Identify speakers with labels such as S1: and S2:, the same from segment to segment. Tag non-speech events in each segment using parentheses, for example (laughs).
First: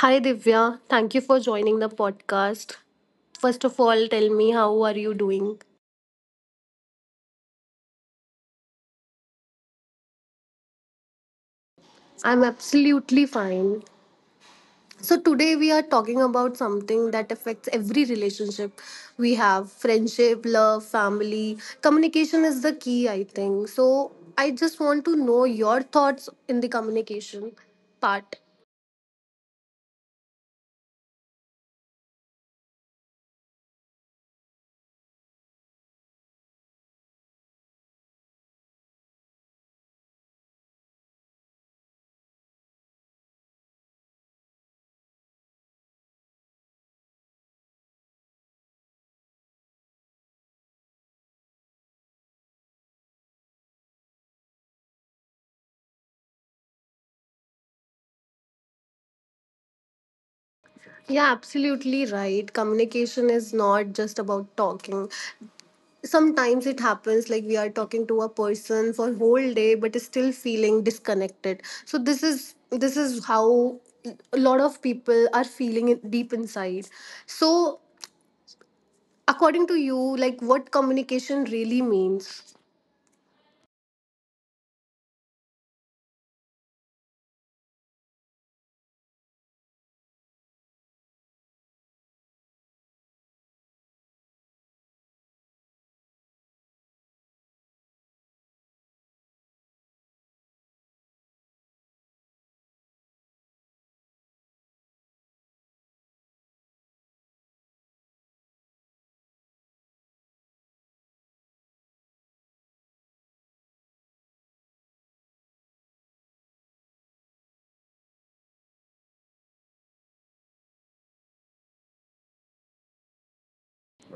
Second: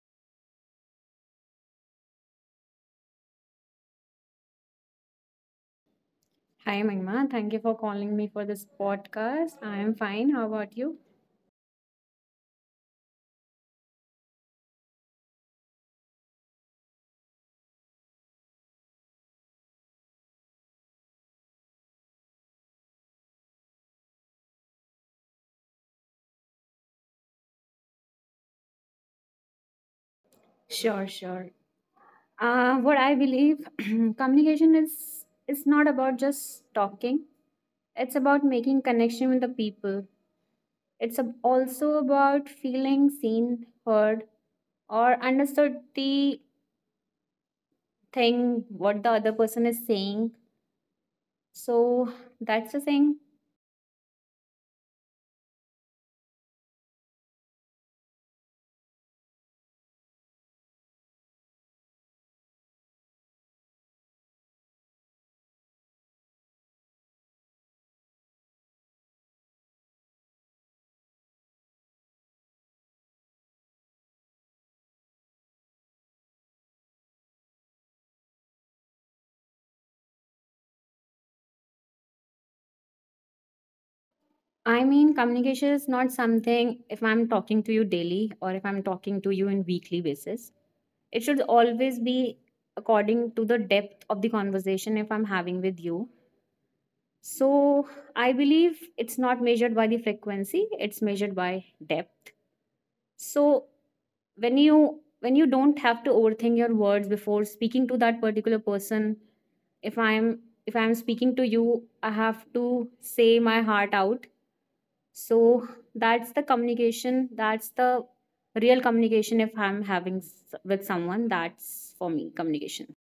S1: Hi Divya, thank you for joining the podcast. First of all, tell me how are you doing?
S2: Hi, Magma. Thank you for calling me for this podcast. I am fine. How about you?
S1: I'm absolutely fine. So today we are talking about something that affects every relationship we have, friendship, love, family. Communication is the key, I think. So I just want to know your thoughts in the communication part.
S2: Sure. What I believe (clears throat) communication is it's not about just talking. It's about making connection with the people. It's also about feeling seen, heard, or understood the thing what the other person is saying. So that's the thing.
S1: Yeah, absolutely right. Communication is not just about talking. Sometimes it happens like we are talking to a person for whole day, but is still feeling disconnected. So this is how a lot of people are feeling it deep inside. So according to you, like what communication really means?
S2: I mean, communication is not something if I'm talking to you daily or if I'm talking to you in weekly basis. It should always be according to the depth of the conversation if I'm having with you. So I believe it's not measured by the frequency, it's measured by depth. So when you don't have to overthink your words before speaking to that particular person, if I'm if I'm speaking to you, I have to say my heart out. So that's the communication, that's the real communication if I'm having with someone, that's for me communication.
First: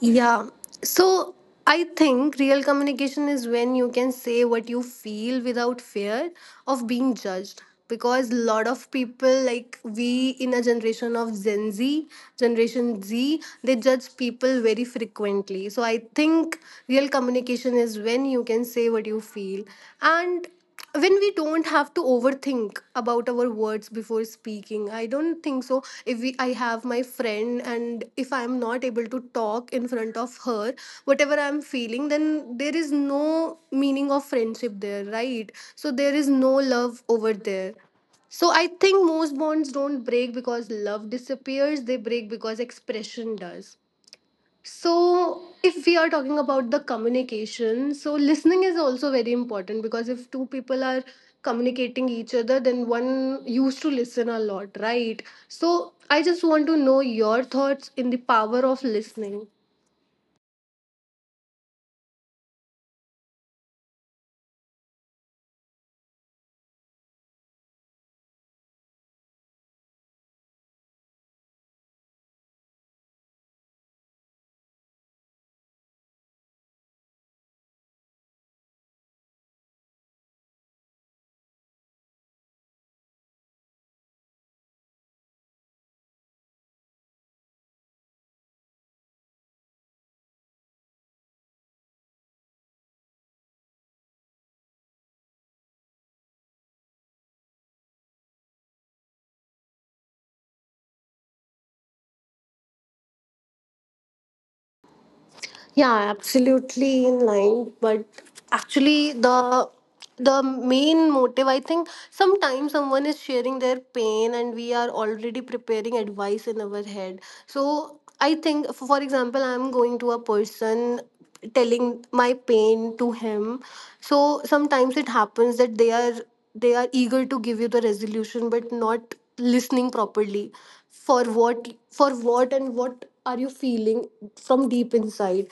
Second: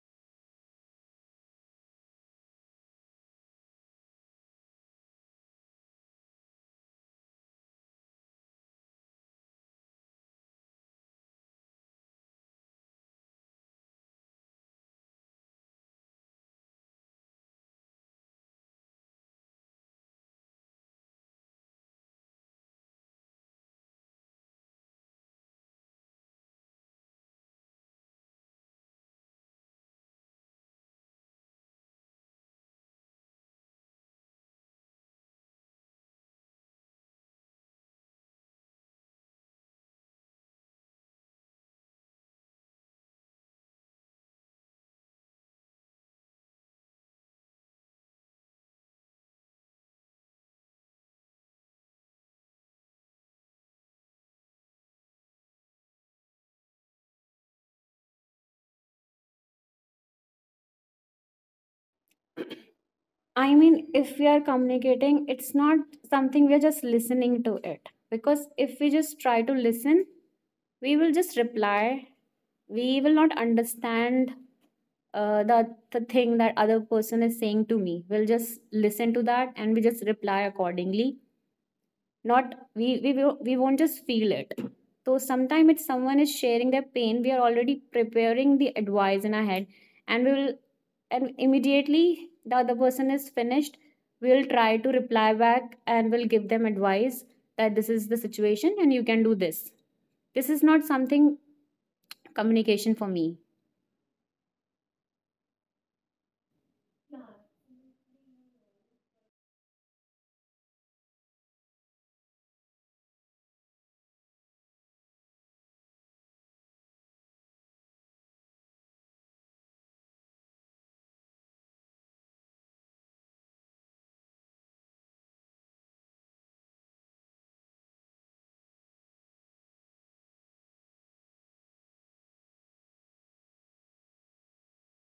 S1: Yeah. So I think real communication is when you can say what you feel without fear of being judged. Because a lot of people, like we in a generation of Gen Z, Generation Z, they judge people very frequently. So I think real communication is when you can say what you feel. And when we don't have to overthink about our words before speaking, I don't think so. If we I have my friend and if I am not able to talk in front of her whatever I am feeling, then there is no meaning of friendship there, right? So there is no love over there. So I think most bonds don't break because love disappears, they break because expression does. So if we are talking about the communication, so listening is also very important because if two people are communicating each other, then one used to listen a lot, right? So I just want to know your thoughts in the power of listening.
S2: I mean, if we are communicating, it's not something we are just listening to it. Because if we just try to listen, we will just reply. We will not understand the thing that other person is saying to me. We'll just listen to that and we just reply accordingly, not we won't just feel it. So sometimes if someone is sharing their pain, we are already preparing the advice in our head, and we will, and immediately the other person is finished, we will try to reply back and we'll give them advice that this is the situation and you can do this. This is not something communication for me.
S1: Yeah, absolutely in line. But actually, the main motive, I think, sometimes someone is sharing their pain, and we are already preparing advice in our head. So I think, for example, I'm going to a person telling my pain to him. So sometimes it happens that they are eager to give you the resolution, but not listening properly for what and what are you feeling from deep inside.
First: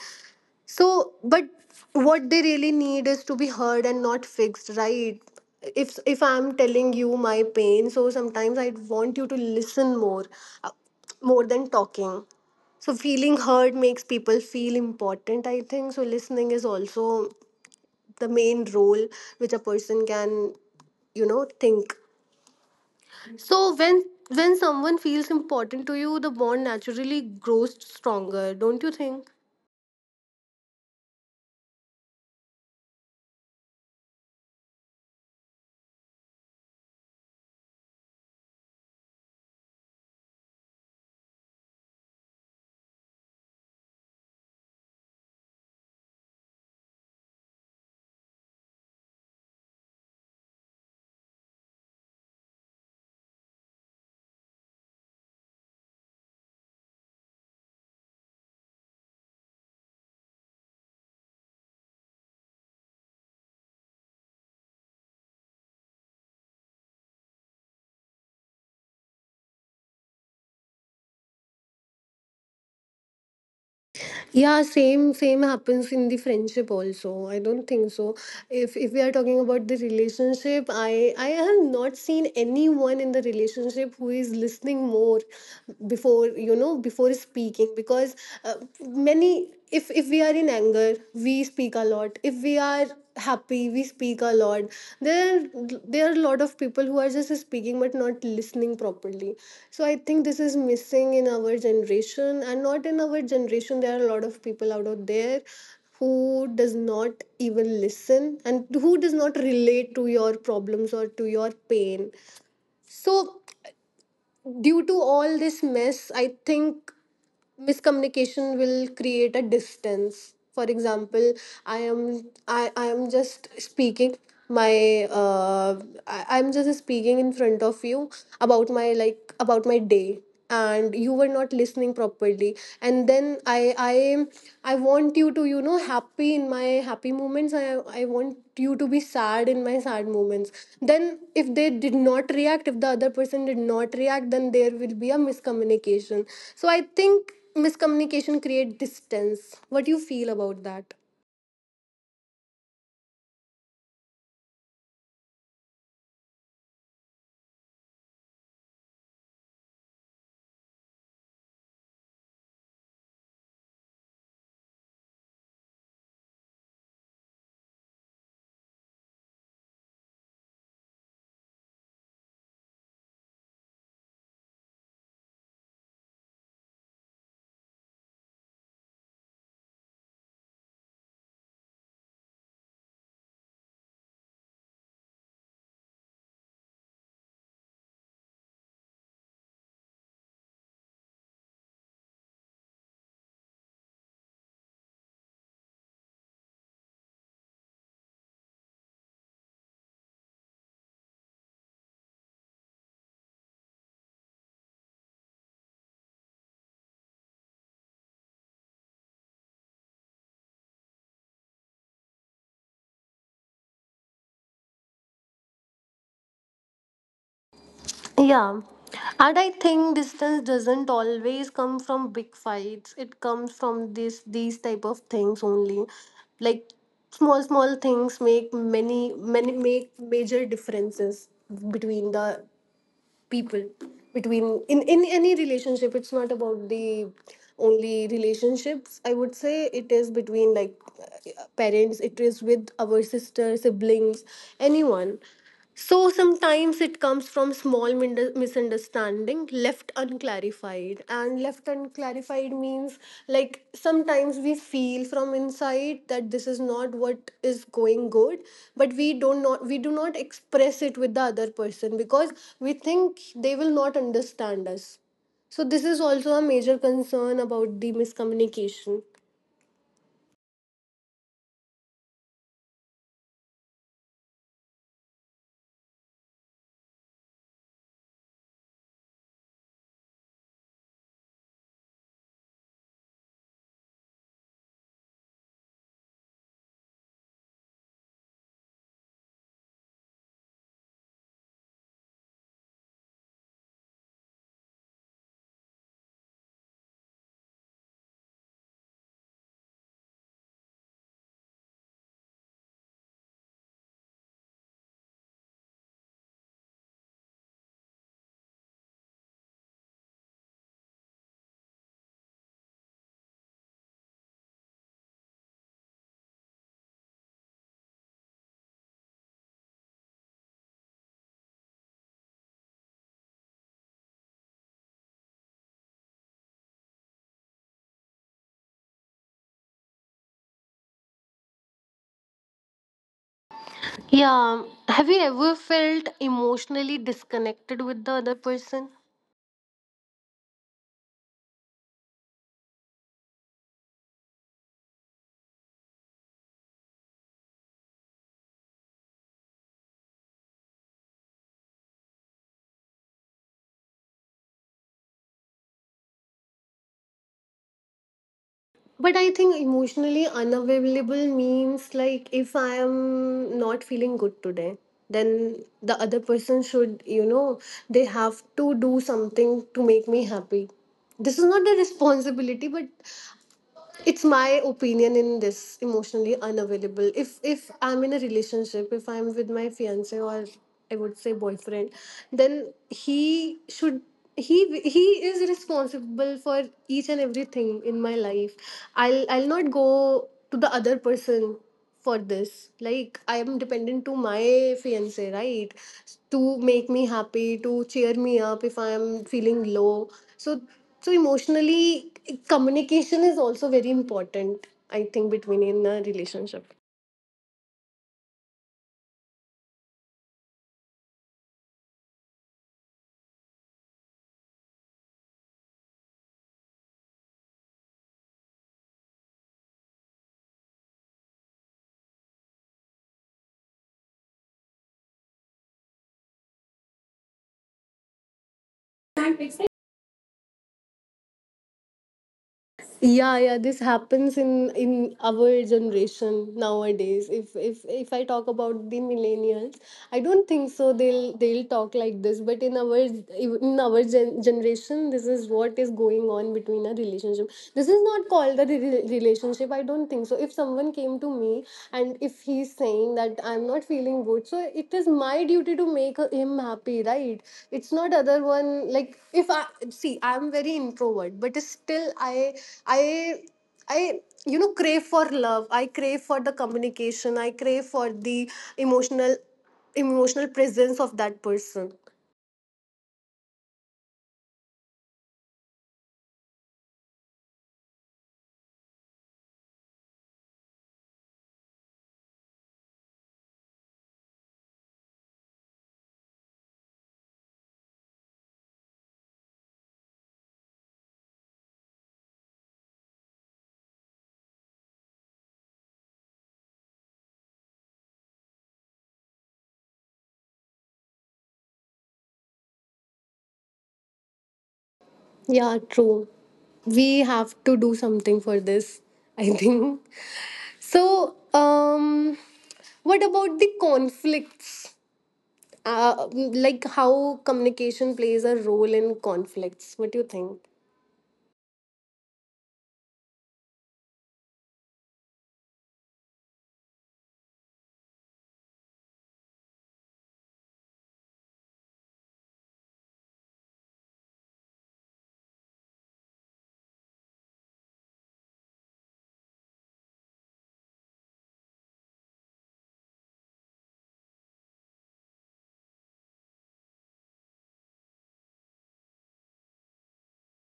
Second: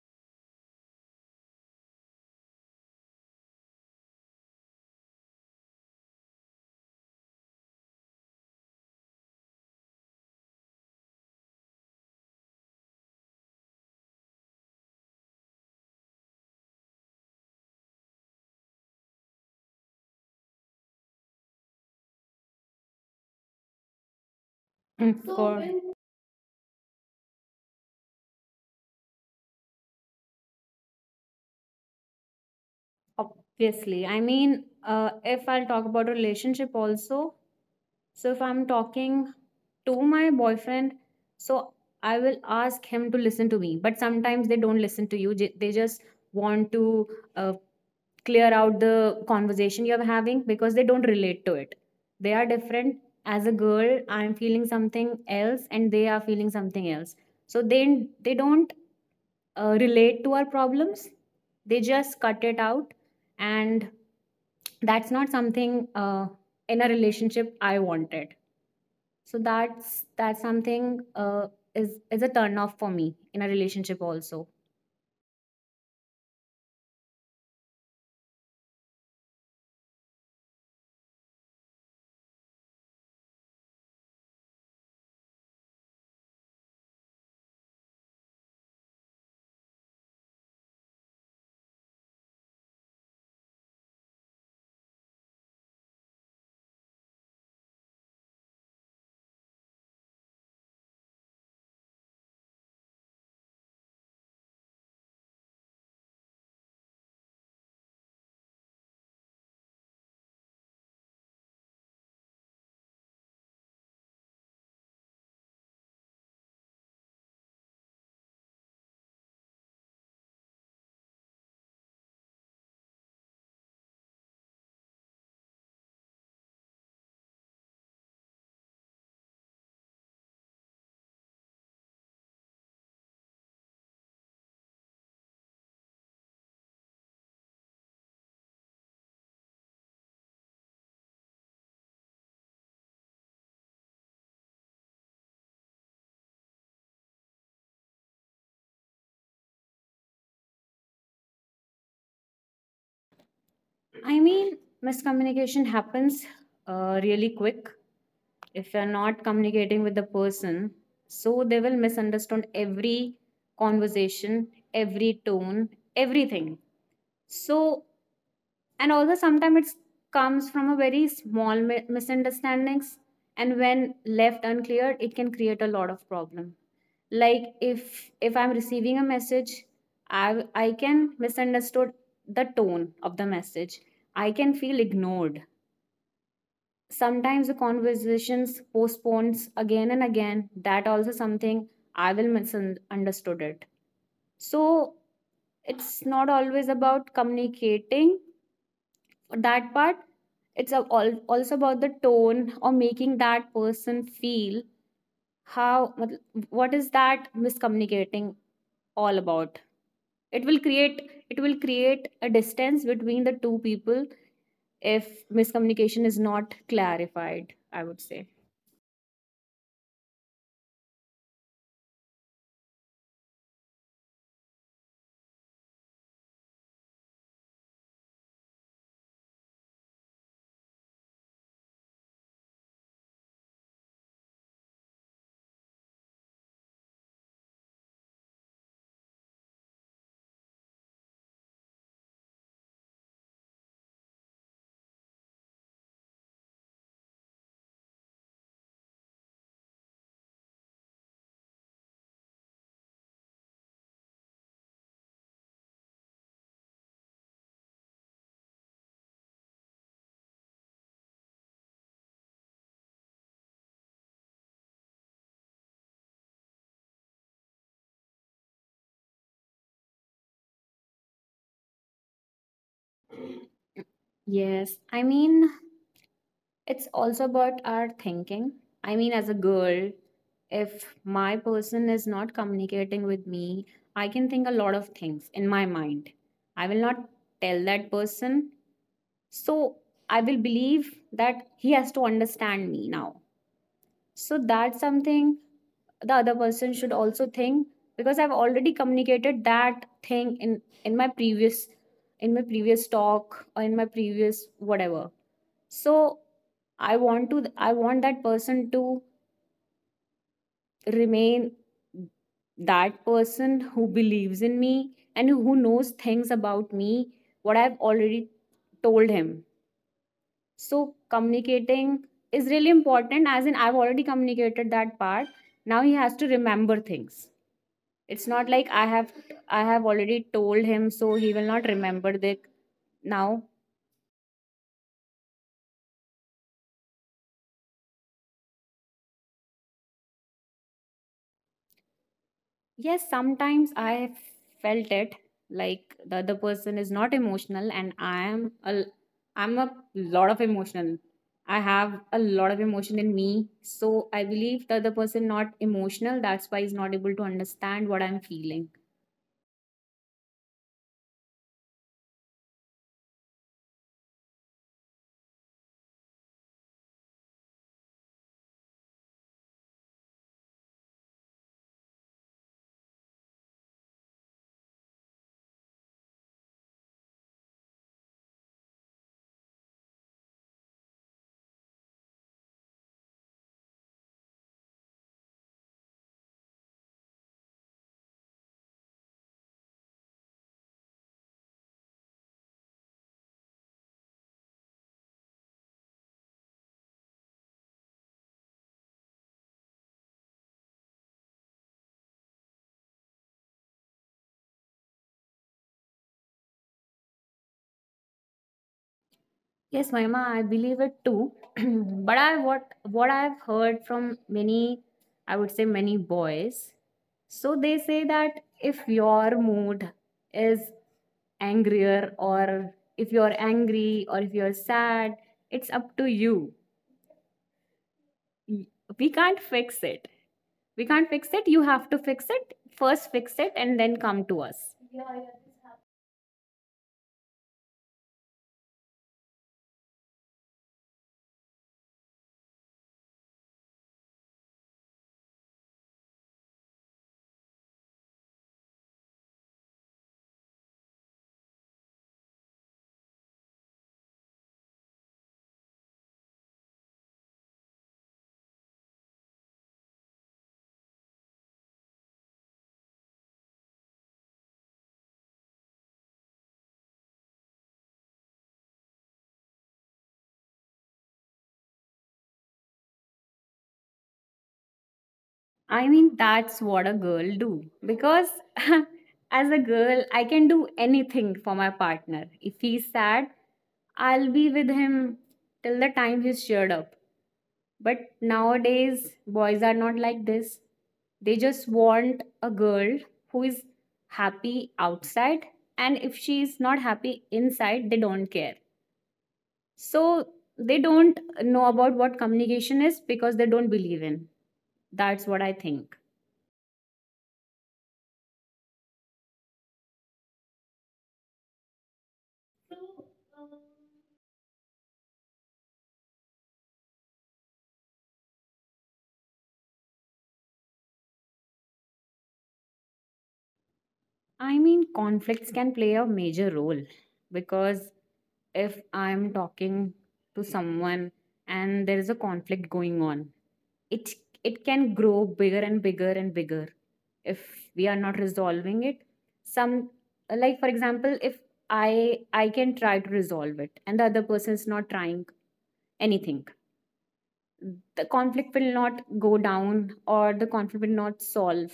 S1: So, but what they really need is to be heard and not fixed, right? If I'm telling you my pain, so sometimes I want you to listen more, uh, more than talking. So feeling heard makes people feel important, I think. So listening is also the main role which a person can think. So when someone
S2: Mm, so
S1: feels
S2: for,
S1: important to you, the bond naturally grows stronger, don't you think?
S2: obviously. I mean, if I'll talk about relationship also, so if I'm talking to my boyfriend, so I will ask him to listen to me. But sometimes they don't listen to you. They just want to, uh, clear out the conversation you're having because they don't relate to it. They are different. As a girl, I'm feeling something else, and they are feeling something else. So they don't relate to our problems. They just cut it out, and that's not something, in a relationship I wanted. So that's something, is a turn off for me in a relationship also.
S1: Yeah, same happens in the friendship also. I don't think so. If we are talking about the relationship, I have not seen anyone in the relationship who is listening more before you know before speaking. Because uh, many, if we are in anger we speak a lot, if we are happy we speak a lot. There there are a lot of people who are just speaking but not listening properly. So I think this is missing in our generation, and not in our generation. There are a lot of people out of there who does not even listen and who does not relate to your problems or to your pain. So due to all this mess, I think miscommunication will create a distance. For example, I am just speaking my I'm just speaking in front of you about my, like about my day. And you were not listening properly, and then I want you to, happy in my happy moments. I want you to be sad in my sad moments. Then if they did not react, if the other person did not react, then there will be a miscommunication. So I think miscommunication create distance. What do you feel about that?
S2: I mean, miscommunication happens really quick if you're not communicating with the person. So they will misunderstand every conversation, every tone, everything. So, and also sometimes it comes from a very small misunderstandings, and when left uncleared, it can create a lot of problem. Like if I'm receiving a message, i I can misunderstood the tone of the message, I can feel ignored. Sometimes the conversations postpones again and again, that also something I will misunderstood it. So it's not always about communicating that part, it's also about the tone or making that person feel how, मतलब, what is that miscommunicating all about. It will create a distance between the two people if miscommunication is not clarified, I would say.
S1: Yeah. And I think distance doesn't always come from big fights. It comes from this these type of things only. Like small small things make many many make major differences between the people, between in any relationship. It's not about the only relationships, I would say. It is between like parents, it is with our sister siblings, anyone. So sometimes it comes from small misunderstandings, understanding left unclarified. And left unclarified means, like, sometimes we feel from inside that this is not what is going good, but we don't not, we do not express it with the other person because we think they will not understand us. So this is also a major concern about the miscommunication.
S2: Yes, I mean, it's also about our thinking. I mean, as a girl, if my person is not communicating with me, I can think a lot of things in my mind. I will not tell that person. So I will believe that he has to understand me now. So that's something the other person should also think, because I've already communicated that thing in my previous talk or in my previous whatever. So I want that person to remain that person who believes in me and who knows things about me, what I've already told him. So communicating is really important, as in I've already communicated that part, now he has to remember things. It's not like I have already told him so he will not remember the now.
S1: Yeah. Have you ever felt emotionally disconnected with the other person?
S2: Yes, sometimes I felt it, like the other person is not emotional and I'm a lot of emotional. I have a lot of emotion in me. So I believe the other person not emotional, that's why he's not able to understand what I'm feeling.
S1: But I think emotionally unavailable means, like, if I am not feeling good today, then the other person should, they have to do something to make me happy. This is not a responsibility, but it's my opinion in this emotionally unavailable. If I'm in a relationship, if I'm with my fiance, or I would say boyfriend, then he is responsible for each and everything in my life. I'll not go to the other person for this. Like I am dependent to my fiance, right? To make me happy, to cheer me up if I am feeling low. So, emotionally communication is also very important, I think, between in a relationship.
S2: Yes, Mahima, I believe it too. (clears throat) But I, what I've heard from many, I would say many boys. So they say that if your mood is angrier or if you're angry or if you're sad, it's up to you. Y- We can't fix it. We can't fix it. You have to fix it. First
S1: Yeah,
S2: fix
S1: yeah,
S2: it
S1: this
S2: and then
S1: happens
S2: come
S1: in
S2: to us.
S1: in our generation nowadays. If I talk about the millennials, I don't think so they'll talk like this. But in our, generation this is what is going on between a relationship. This is not called a relationship, I don't think so. If someone came to me and if he's saying that I'm not feeling good, so it is my duty to make him happy, right? It's not other one. Like if I see, I'm very introvert, but still i I crave for love. I crave for the communication. I crave for the emotional emotional presence of that person.
S2: I mean, that's what a girl do. Because (laughs) as a girl, I can do anything for my partner. If he's sad, I'll be with him till the time he's cheered up. But nowadays, boys are not like this. They just want a girl who is happy outside, and if she is not happy inside, they don't care. So they don't know about what communication is because they don't believe in. That's what I
S1: Yeah,
S2: think.
S1: true. We have to do something for this, I (laughs) think so. um what about the conflicts? Like how communication plays a role in conflicts, what do you think?
S2: I mean, conflicts can play a major role, because if I'm talking to someone and there is a conflict going on, it it can grow bigger and bigger and bigger if we are not resolving it. Some, like for example, if I can try to resolve it and the other person is not trying anything, the conflict will not go down or the conflict will not solve.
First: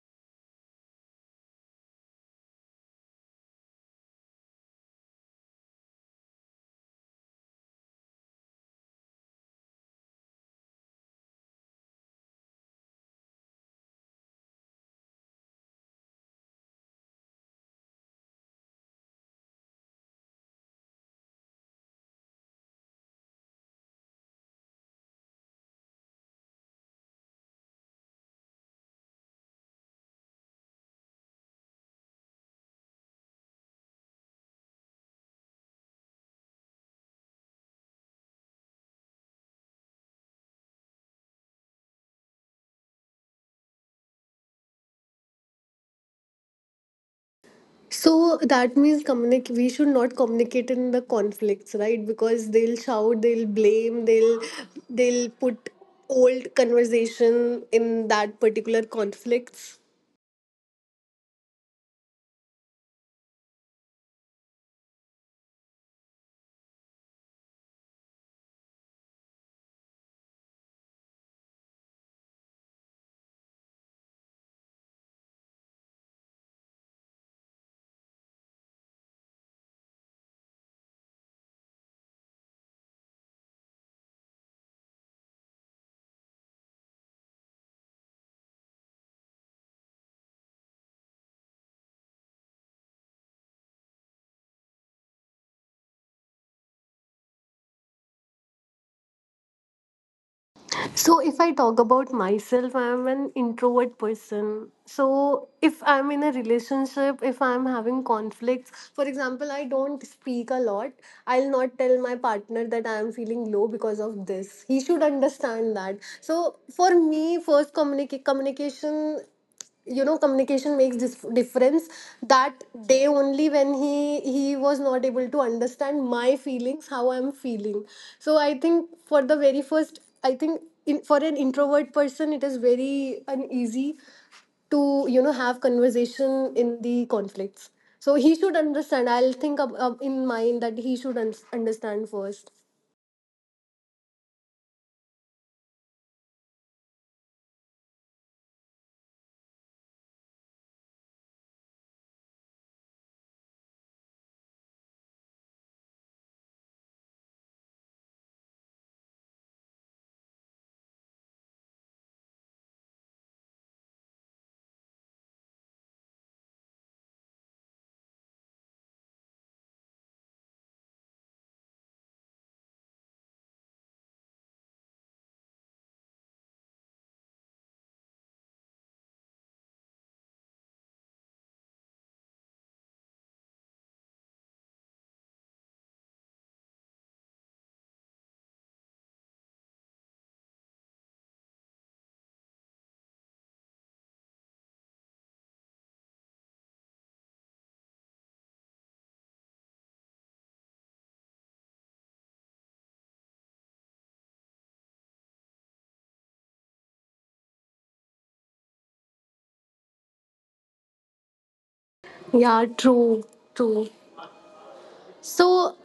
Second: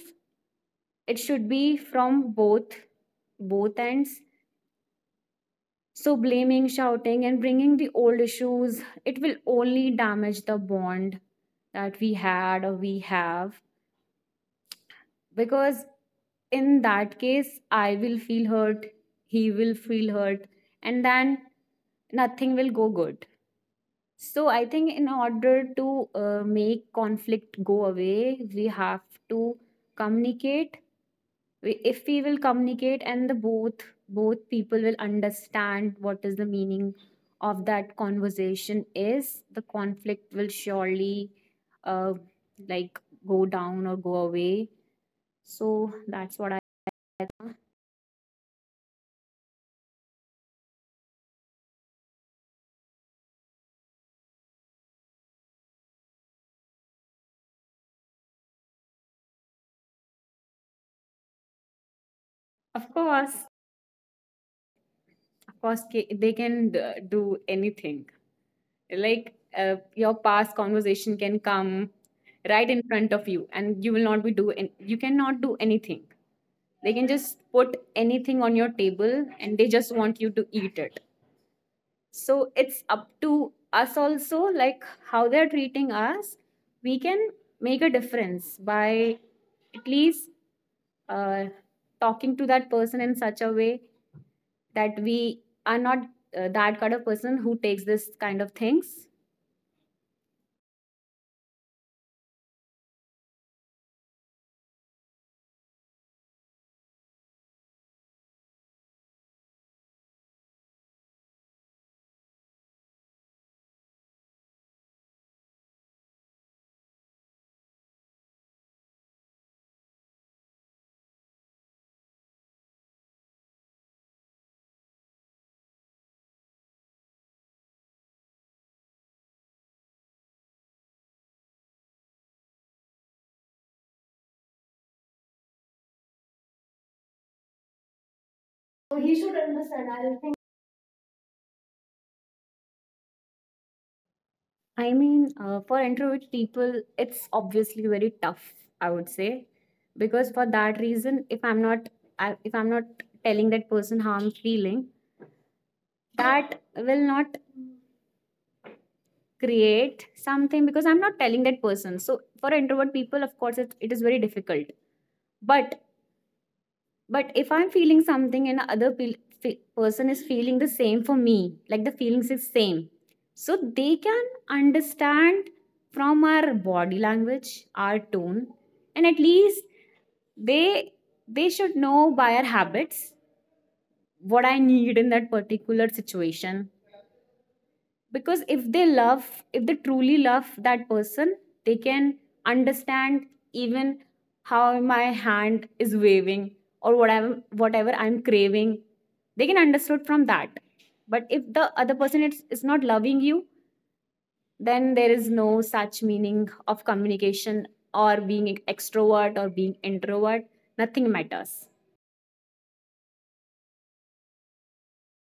S2: It should be from both ends. So, blaming, shouting, and bringing the old issues, it will only damage the bond that we had or we have. Because in that case, I will feel hurt, he will feel hurt, and then nothing will go good. So, I think in order to make conflict go away, we have to communicate. If we will communicate and the both people will understand what is the meaning of that conversation is, the conflict will surely, uh, like, go down or go away. So that's what I,
S1: So that means, we should not communicate in the conflicts, right? Because they'll shout, they'll blame, they'll put old conversation in that particular conflicts.
S2: of course, of course, they can do anything. Like, your past conversation can come right in front of you and you will not be you cannot do anything. They can just put anything on your table and they just want you to eat it. So it's up to us also, like how they're treating us. We can make a difference by at least, uh, talking to that person in such a way that we are not, that kind of person who takes this kind of things.
S1: So, if I talk about myself, I'm an introvert person. So, if I'm in a relationship, if I'm having conflicts, for example, I don't speak a lot. I'll not tell my partner that I am feeling low because of this. He should understand that. So, for me, first communication you know communication makes this difference. That day only, when he was not able to understand my feelings, how I'm feeling. So I think for the very first, I think, in, for an introvert person it is very uneasy to have conversation in the conflicts. So he should understand. I'll think
S2: So he
S1: up
S2: should
S1: in
S2: understand.
S1: mind that
S2: I
S1: he
S2: think,
S1: should understand first.
S2: I mean, for introvert people, it's obviously very tough, I would say, because for that reason, if I'm not telling that person how I'm feeling, that will not create something because I'm not telling that person. So for introvert people, of course, it is very difficult. But But if I'm feeling something and other person is feeling the same for me, like the feelings is same, so they can understand from our body language, our tone, and at least they they should know by our habits what I need in that particular situation. Because if they love, if they truly love that person, they can understand even how my hand is waving or whatever I'm craving, they can understand from that. But if the other person is not loving you, then there is no such meaning of communication or being extrovert or being introvert, nothing matters.
S1: Yeah, true, true. So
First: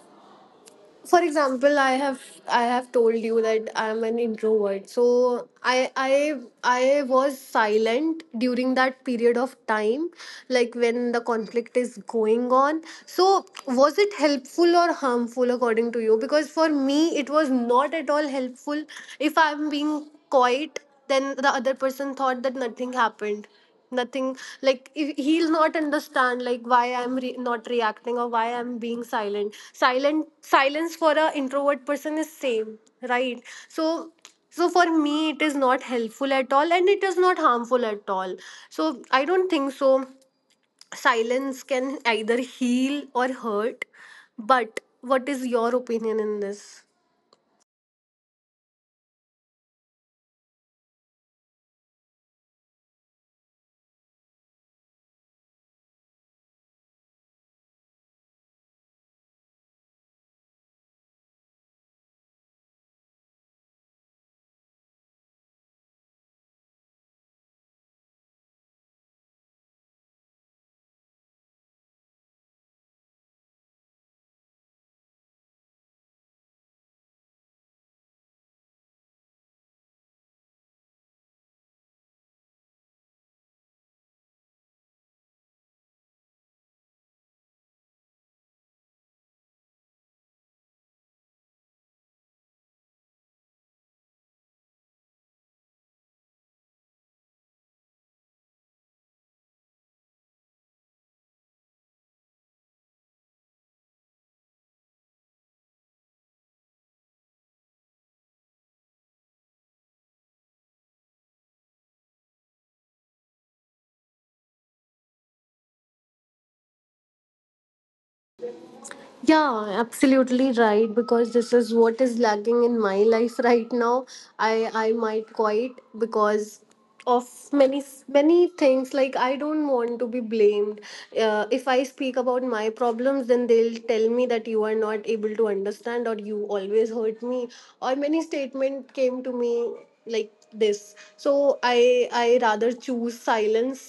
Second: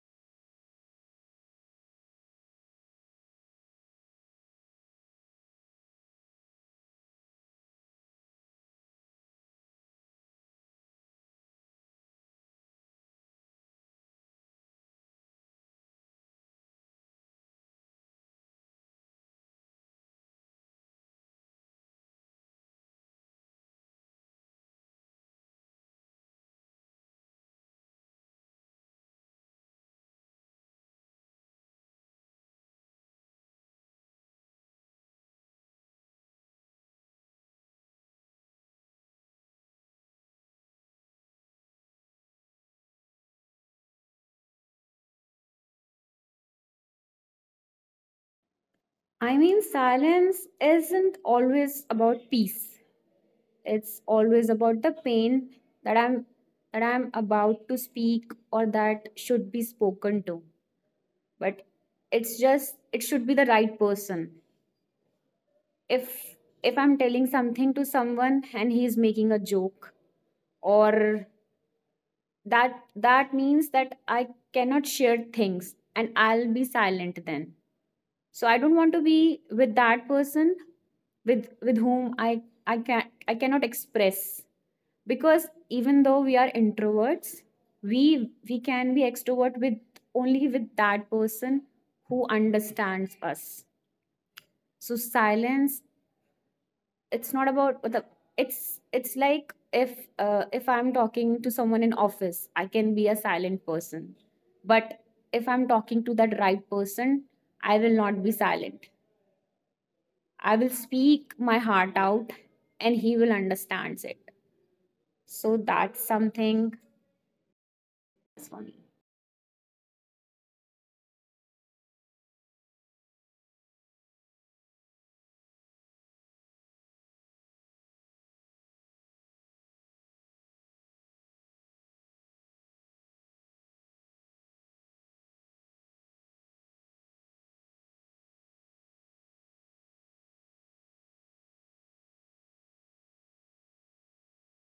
S1: for example, I have told you that I'm an introvert. So I was silent during that period of time, like when the conflict is going on. So was it helpful or harmful according to you? Because for me, it was not at all helpful. If I'm being quiet, then the other person thought that nothing happened. Nothing. Like he'll not understand, like why I'm not reacting or why I'm being silent. Silence for a introvert person is same, right? So so for me, it is not helpful at all and it is not harmful at all. So I don't think so silence can either heal or hurt. But what is your opinion in this?
S2: I mean, silence isn't always about peace. It's always about the pain that I'm about to speak or that should be spoken to. But it's just, it should be the right person. If I'm telling something to someone and he's making a joke or, that that means that I cannot share things and I'll be silent then. So I don't want to be with that person with whom I cannot express. Because even though we are introverts, we can be extrovert with, only with that person who understands us. So silence, it's not about the, it's like if, if I'm talking to someone in office I can be a silent person. But if I'm talking to that right person, I will not be silent, I will speak my heart out and he will understands it. So that's something, that's for me.
S1: Yeah, absolutely right. Because this is what is lacking in my life (laughs) right now. I might quit because of many many things. Like I don't want to be blamed. If I speak about my problems, then they'll tell me that you are not able to understand, or you always hurt me, or many statement came to me like this. So I rather choose silence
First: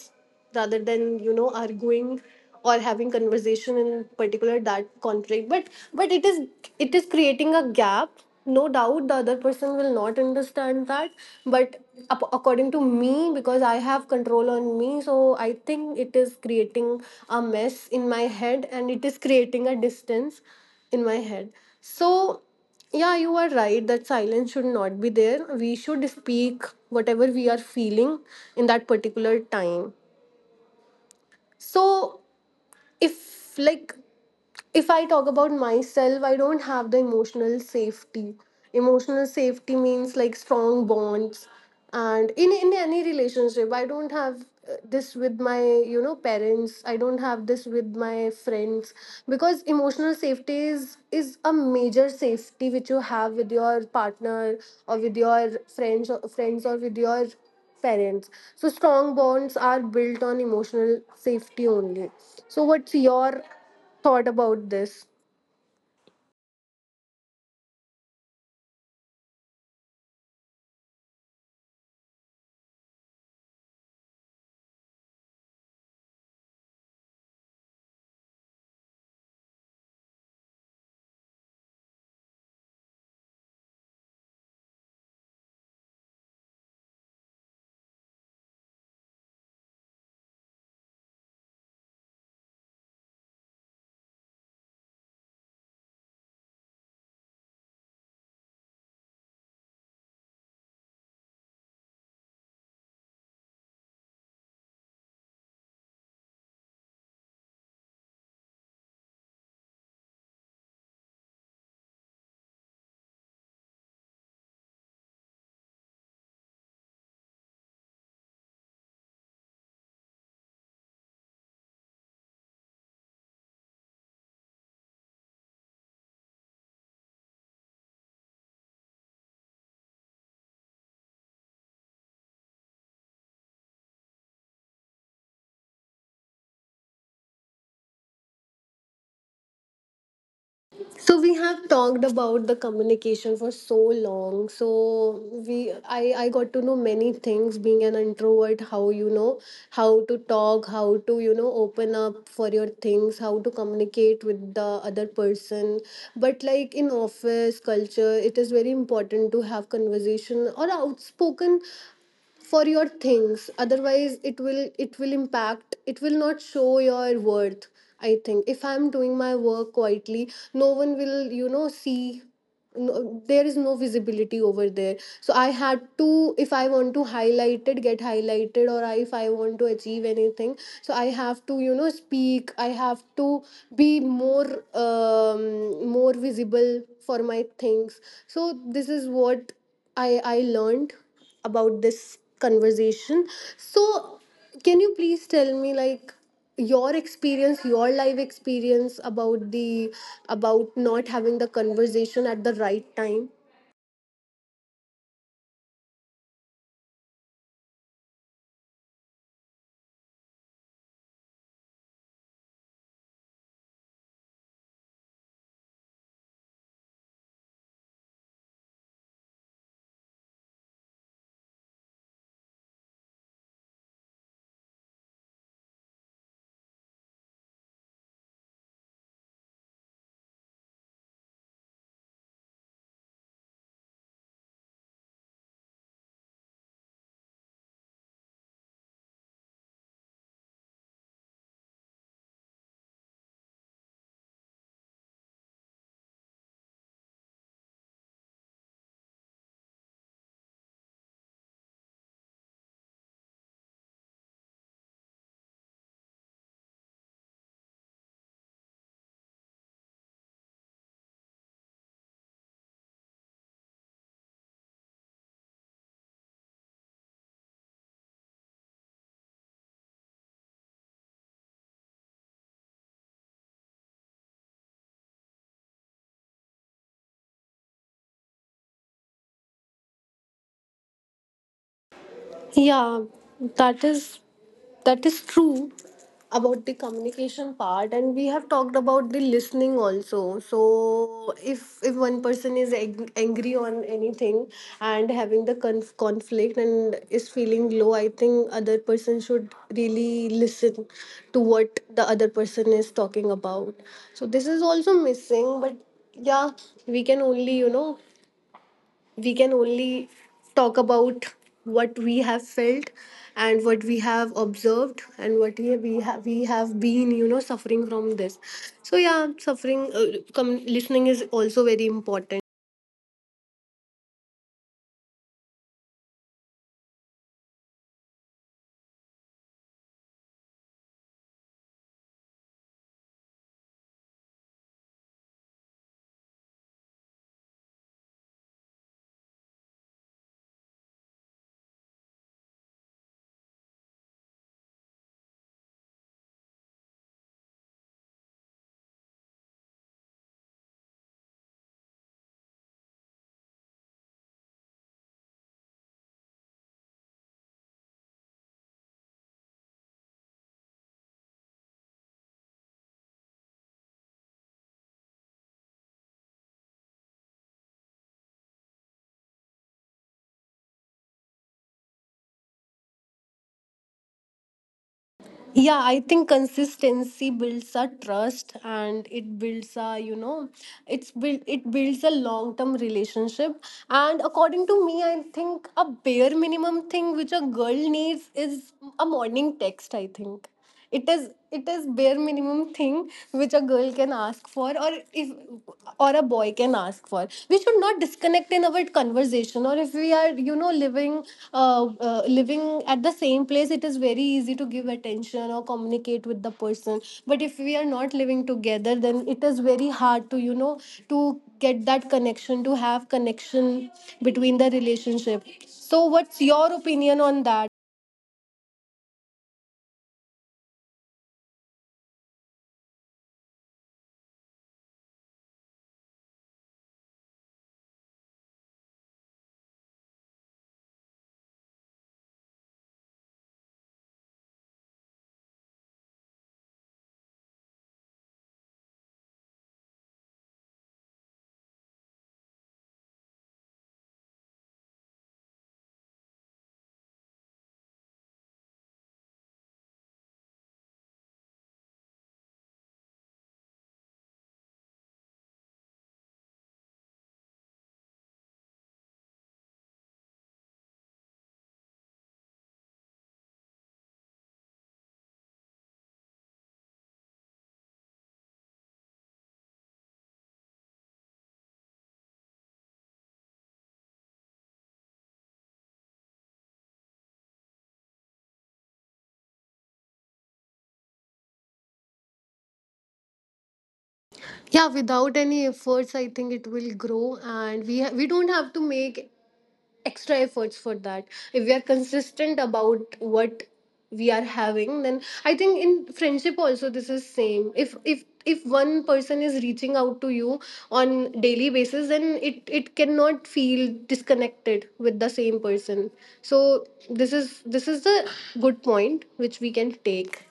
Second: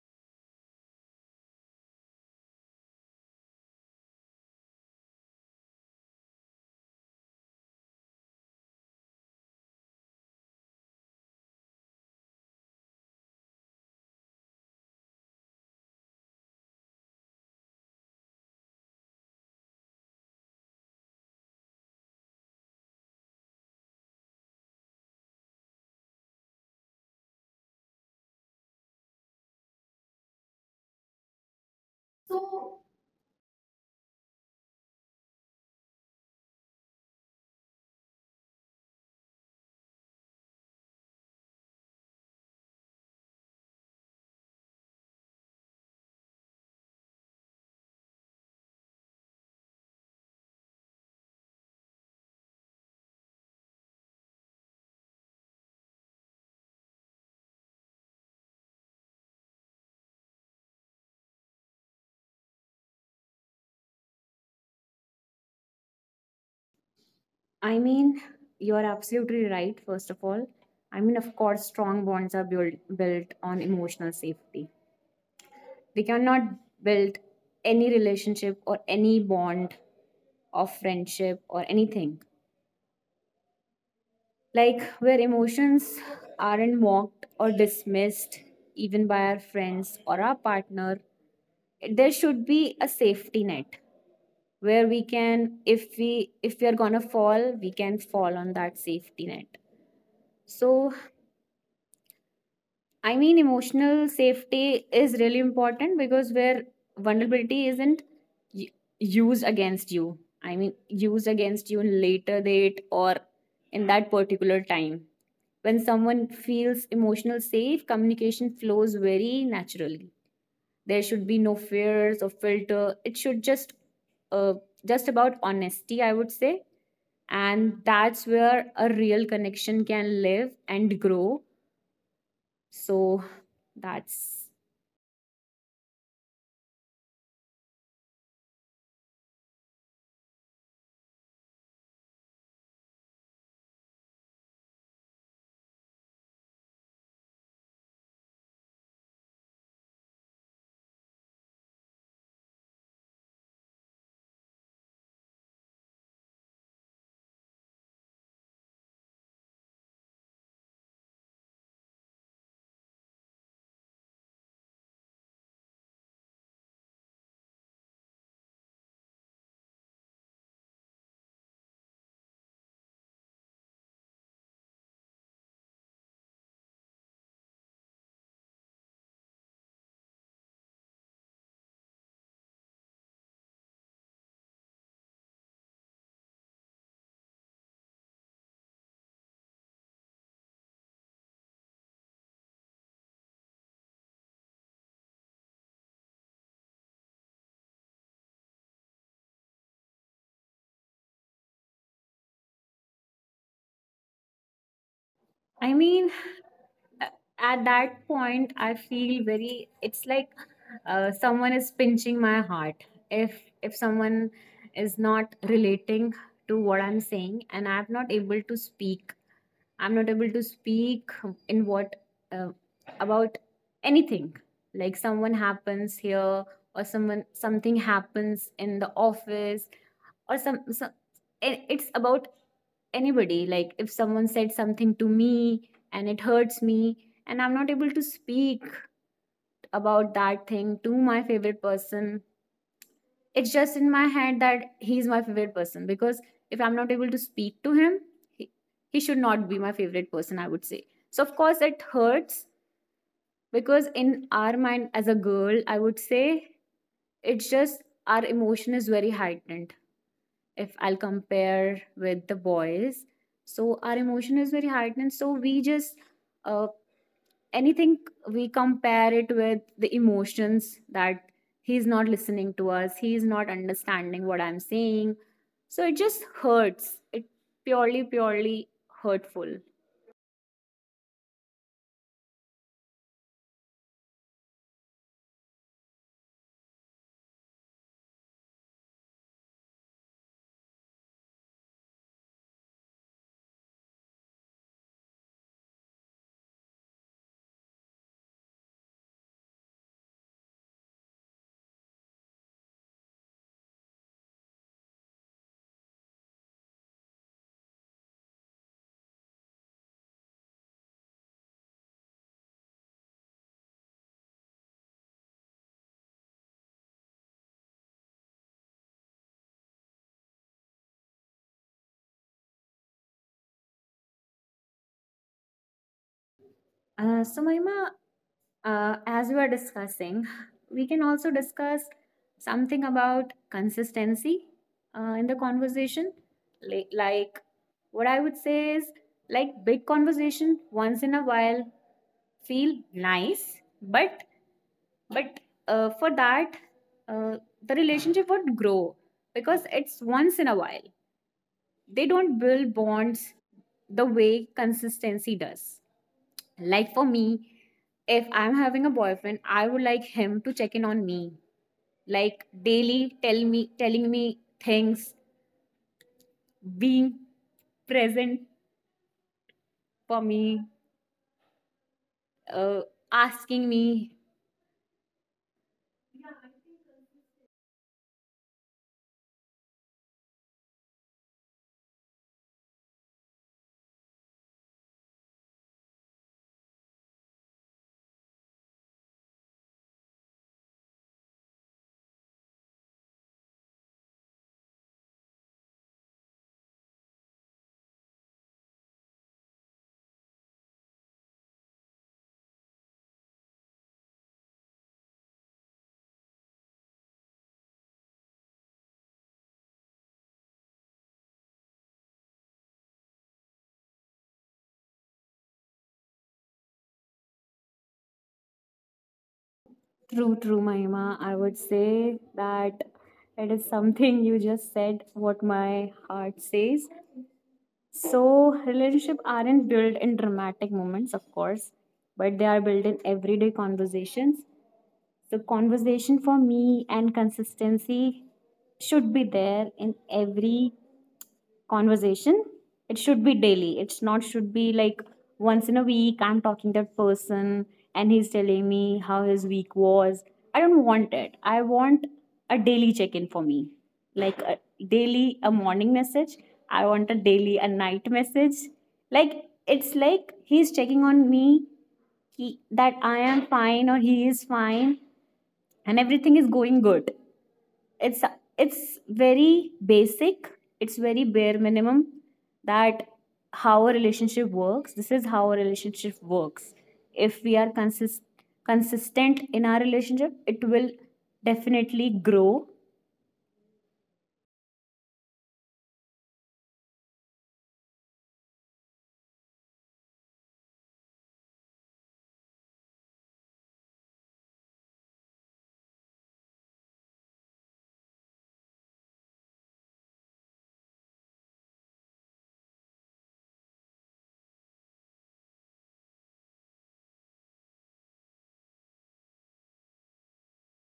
S1: rather than arguing or having conversation in particular that conflict, but but it is creating a gap. No doubt the other person will not understand that, but according to me, because I have control on me, so I think it is creating a mess in my head, and it is creating a distance in my head. So yeah, you are right that silence should not be there. We should speak whatever we are feeling in that particular time. So
S2: So,
S1: if like, if I talk about myself, I don't have the emotional safety. Emotional safety means like strong bonds, and in any relationship I don't have. This with my parents, I don't have this with my friends, because emotional safety is a major safety which you have with your partner or with your friends, or friends, or with your parents. So strong bonds are built on emotional safety only. So what's your thought about this?
S2: I mean, you're absolutely right, first of all. I mean, of course, strong bonds are built on emotional safety. We cannot build any relationship or any bond of friendship or anything. Like, where emotions aren't mocked or dismissed, even by our friends or our partner, there should be a safety net where we can, if we are gonna fall, we can fall on that safety net. So emotional safety is really important, because where vulnerability isn't y- used against you, I mean, used against you in later date or in that particular time. When someone feels emotional safe, communication flows very naturally. There should be no fears or filter. It should uh, just about honesty, I would say. And that's where a real connection can live and grow. So that's
S1: So we have talked about the communication for so long. So we, I got to know many things being an introvert, how you know, how to talk, how to, you know, open up for your things, how to communicate with the other person. But like in office culture, it is very important to have conversation or outspoken for your things, otherwise it will impact, it will not show your worth. I think if I'm doing my work quietly, no one will, you know, see. No, there is no visibility over there, so I had to, if I want to highlight it, get highlighted, or if I want to achieve anything, so I have to, you know, speak. I have to be more more visible for my things. So this is what I learned about this conversation. So can you please tell me, like, your experience, your life experience about the, about not having the conversation at the right time?
S2: I mean, a- at that point, I feel very. It's like someone is pinching my heart. If someone is not relating to what I'm saying, and I'm not able to speak, I'm not able to speak in what uh, about anything. Like someone happens here, or someone something happens in the office, or some. Some it's about anybody. Like if someone said something to me and it hurts me, and I'm not able to speak about that thing to my favorite person, it's just in my head that he's my favorite person, because if I'm not able to speak to him, he, he should not be my favorite person, I would say. So of course it hurts, because in our mind, as a girl I would say, it's just our emotion is very heightened if I'll compare with the boys. So our emotion is very heightened. So we just uh, anything, we compare it with the emotions that he's not listening to us, he's not understanding what I'm saying. So it just hurts. It purely hurtful.
S1: Yeah, that is, that is true about the communication part, and we have talked about the listening also. So if one person is angry on anything and having the conflict and is feeling low, I think other person should really listen to what the other person is talking about. So this is also missing, but yeah, we can only, you know, we can only talk about what we have felt, and what we have observed, and what we have been, you know, suffering from this. So yeah, suffering, listening is also very important.
S2: So Mahima, as we are discussing, we can also discuss something about consistency in the conversation. Like, what I would say is, like, big conversation once in a while feel nice, but for that, uh, the relationship would grow because it's once in a while. They don't build bonds the way consistency does. Like for me, if I'm having a boyfriend, I would like him to check in on me, like daily, tell me, telling me things, being present for me, uh, asking me.
S1: Yeah, I think consistency builds a trust, and it builds a, you know, it builds a long term relationship. And according to me, I think a bare minimum thing which a girl needs is a morning text, I think. It is bare minimum thing which a girl can ask for, or if, or a boy can ask for. We should not disconnect in our conversation, or if we are, you know, living, living at the same place, it is very easy to give attention or communicate with the person. But if we are not living together, then it is very hard to, you know, to get that connection, to have connection between the relationship. So what's your opinion on that?
S2: True, true, Mahima. I would say that it is something you just said, what my heart says. So relationship aren't built in dramatic moments, of course, but they are built in everyday conversations. So, conversation for me and consistency should be there in every conversation. It should be daily. It's not should be like once in a week I'm talking that person and he's telling me how his week was. I don't want it. I want a daily check-in for me. Like a daily a morning message. I want a daily a night message. Like it's like he's checking on me, that I am fine or he is fine, and everything is going good. It's it's very basic. It's very bare minimum that how a relationship works. This is how a relationship works. If we are consistent in our relationship, it will definitely grow.
S1: Yeah, without any efforts I think it will grow, and we we don't have to make extra efforts for that. If we are consistent about what we are having, then I think in friendship also this is same. If if one person is reaching out to you on daily basis, then it cannot feel disconnected with the same person. So this is the good point which we can take.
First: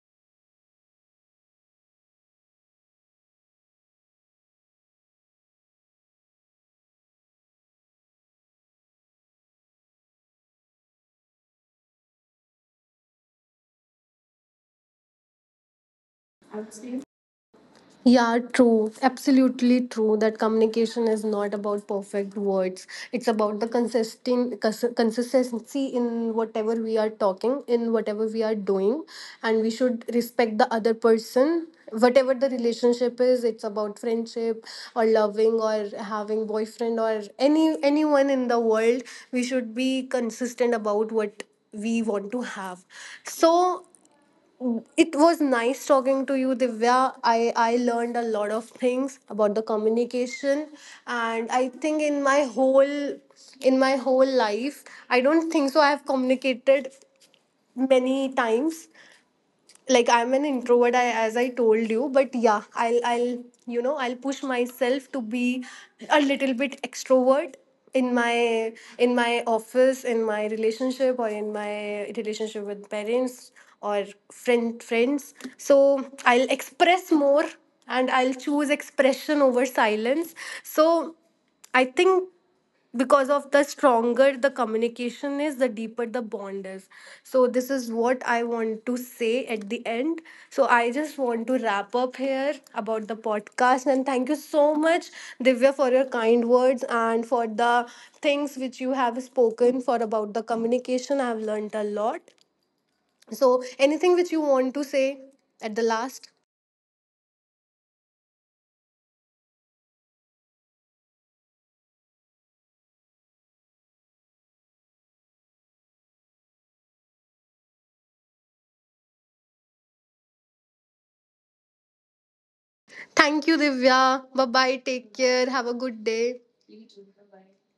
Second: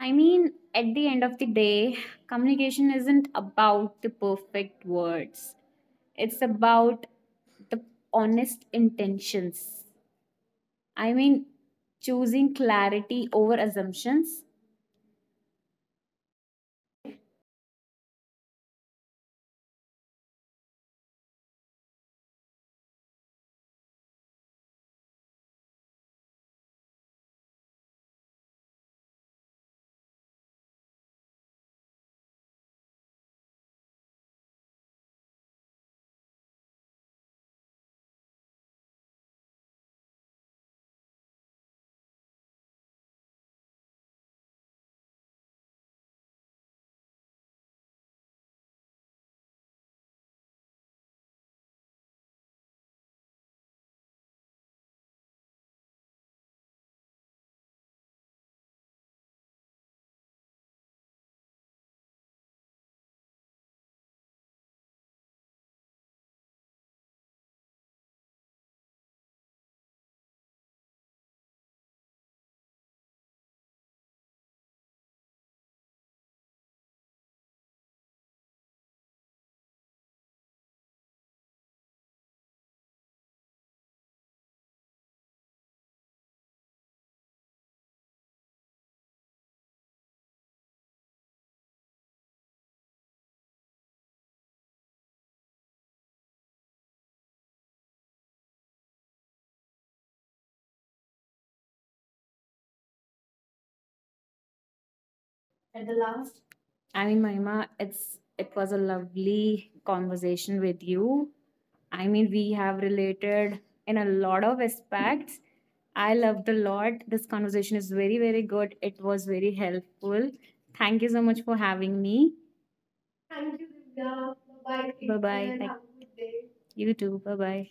S2: I mean, at the end of the day, communication isn't about the perfect words, it's about the honest intentions. I mean, choosing clarity over assumptions.
S1: Yeah, true. Absolutely true that communication is not about perfect words. It's about the consistent consistency in whatever we are talking, in whatever we are doing, and we should respect the other person. Whatever the relationship is, it's about friendship or loving or having boyfriend or anyone in the world. We should be consistent about what we want to have. So it was nice talking to you, Divya. I learned a lot of things about the communication, and I think in my whole life, I don't think so. I have communicated many times, like I'm an introvert, as I told you. But yeah, I'll you know, I'll push myself to be a little bit extrovert in my, in my office, in my relationship, or in my relationship with parents, or friends. So I'll express more, and I'll choose expression over silence. So I think, because of the stronger the communication is, the deeper the bond is. So this is what I want to say at the end. So I just want to wrap up here about the podcast, and thank you so much, Divya, for your kind words and for the things which you have spoken for, about the communication. I have learned a lot. So anything which you want to say at the
S2: At the
S1: last?
S2: last. I mean, Mahima, it was a lovely conversation with you. I mean, we have related in a lot of aspects. I loved a lot. This conversation is very, very good. It was very helpful. Thank you so much for having me.
S1: Thank you,
S2: Thank you,
S1: Divya.
S2: Divya.
S1: Bye bye,
S2: Bye
S1: take
S2: bye. Bye
S1: care,
S2: bye.
S1: have
S2: Thank
S1: a good day.
S2: Have you too. Bye bye.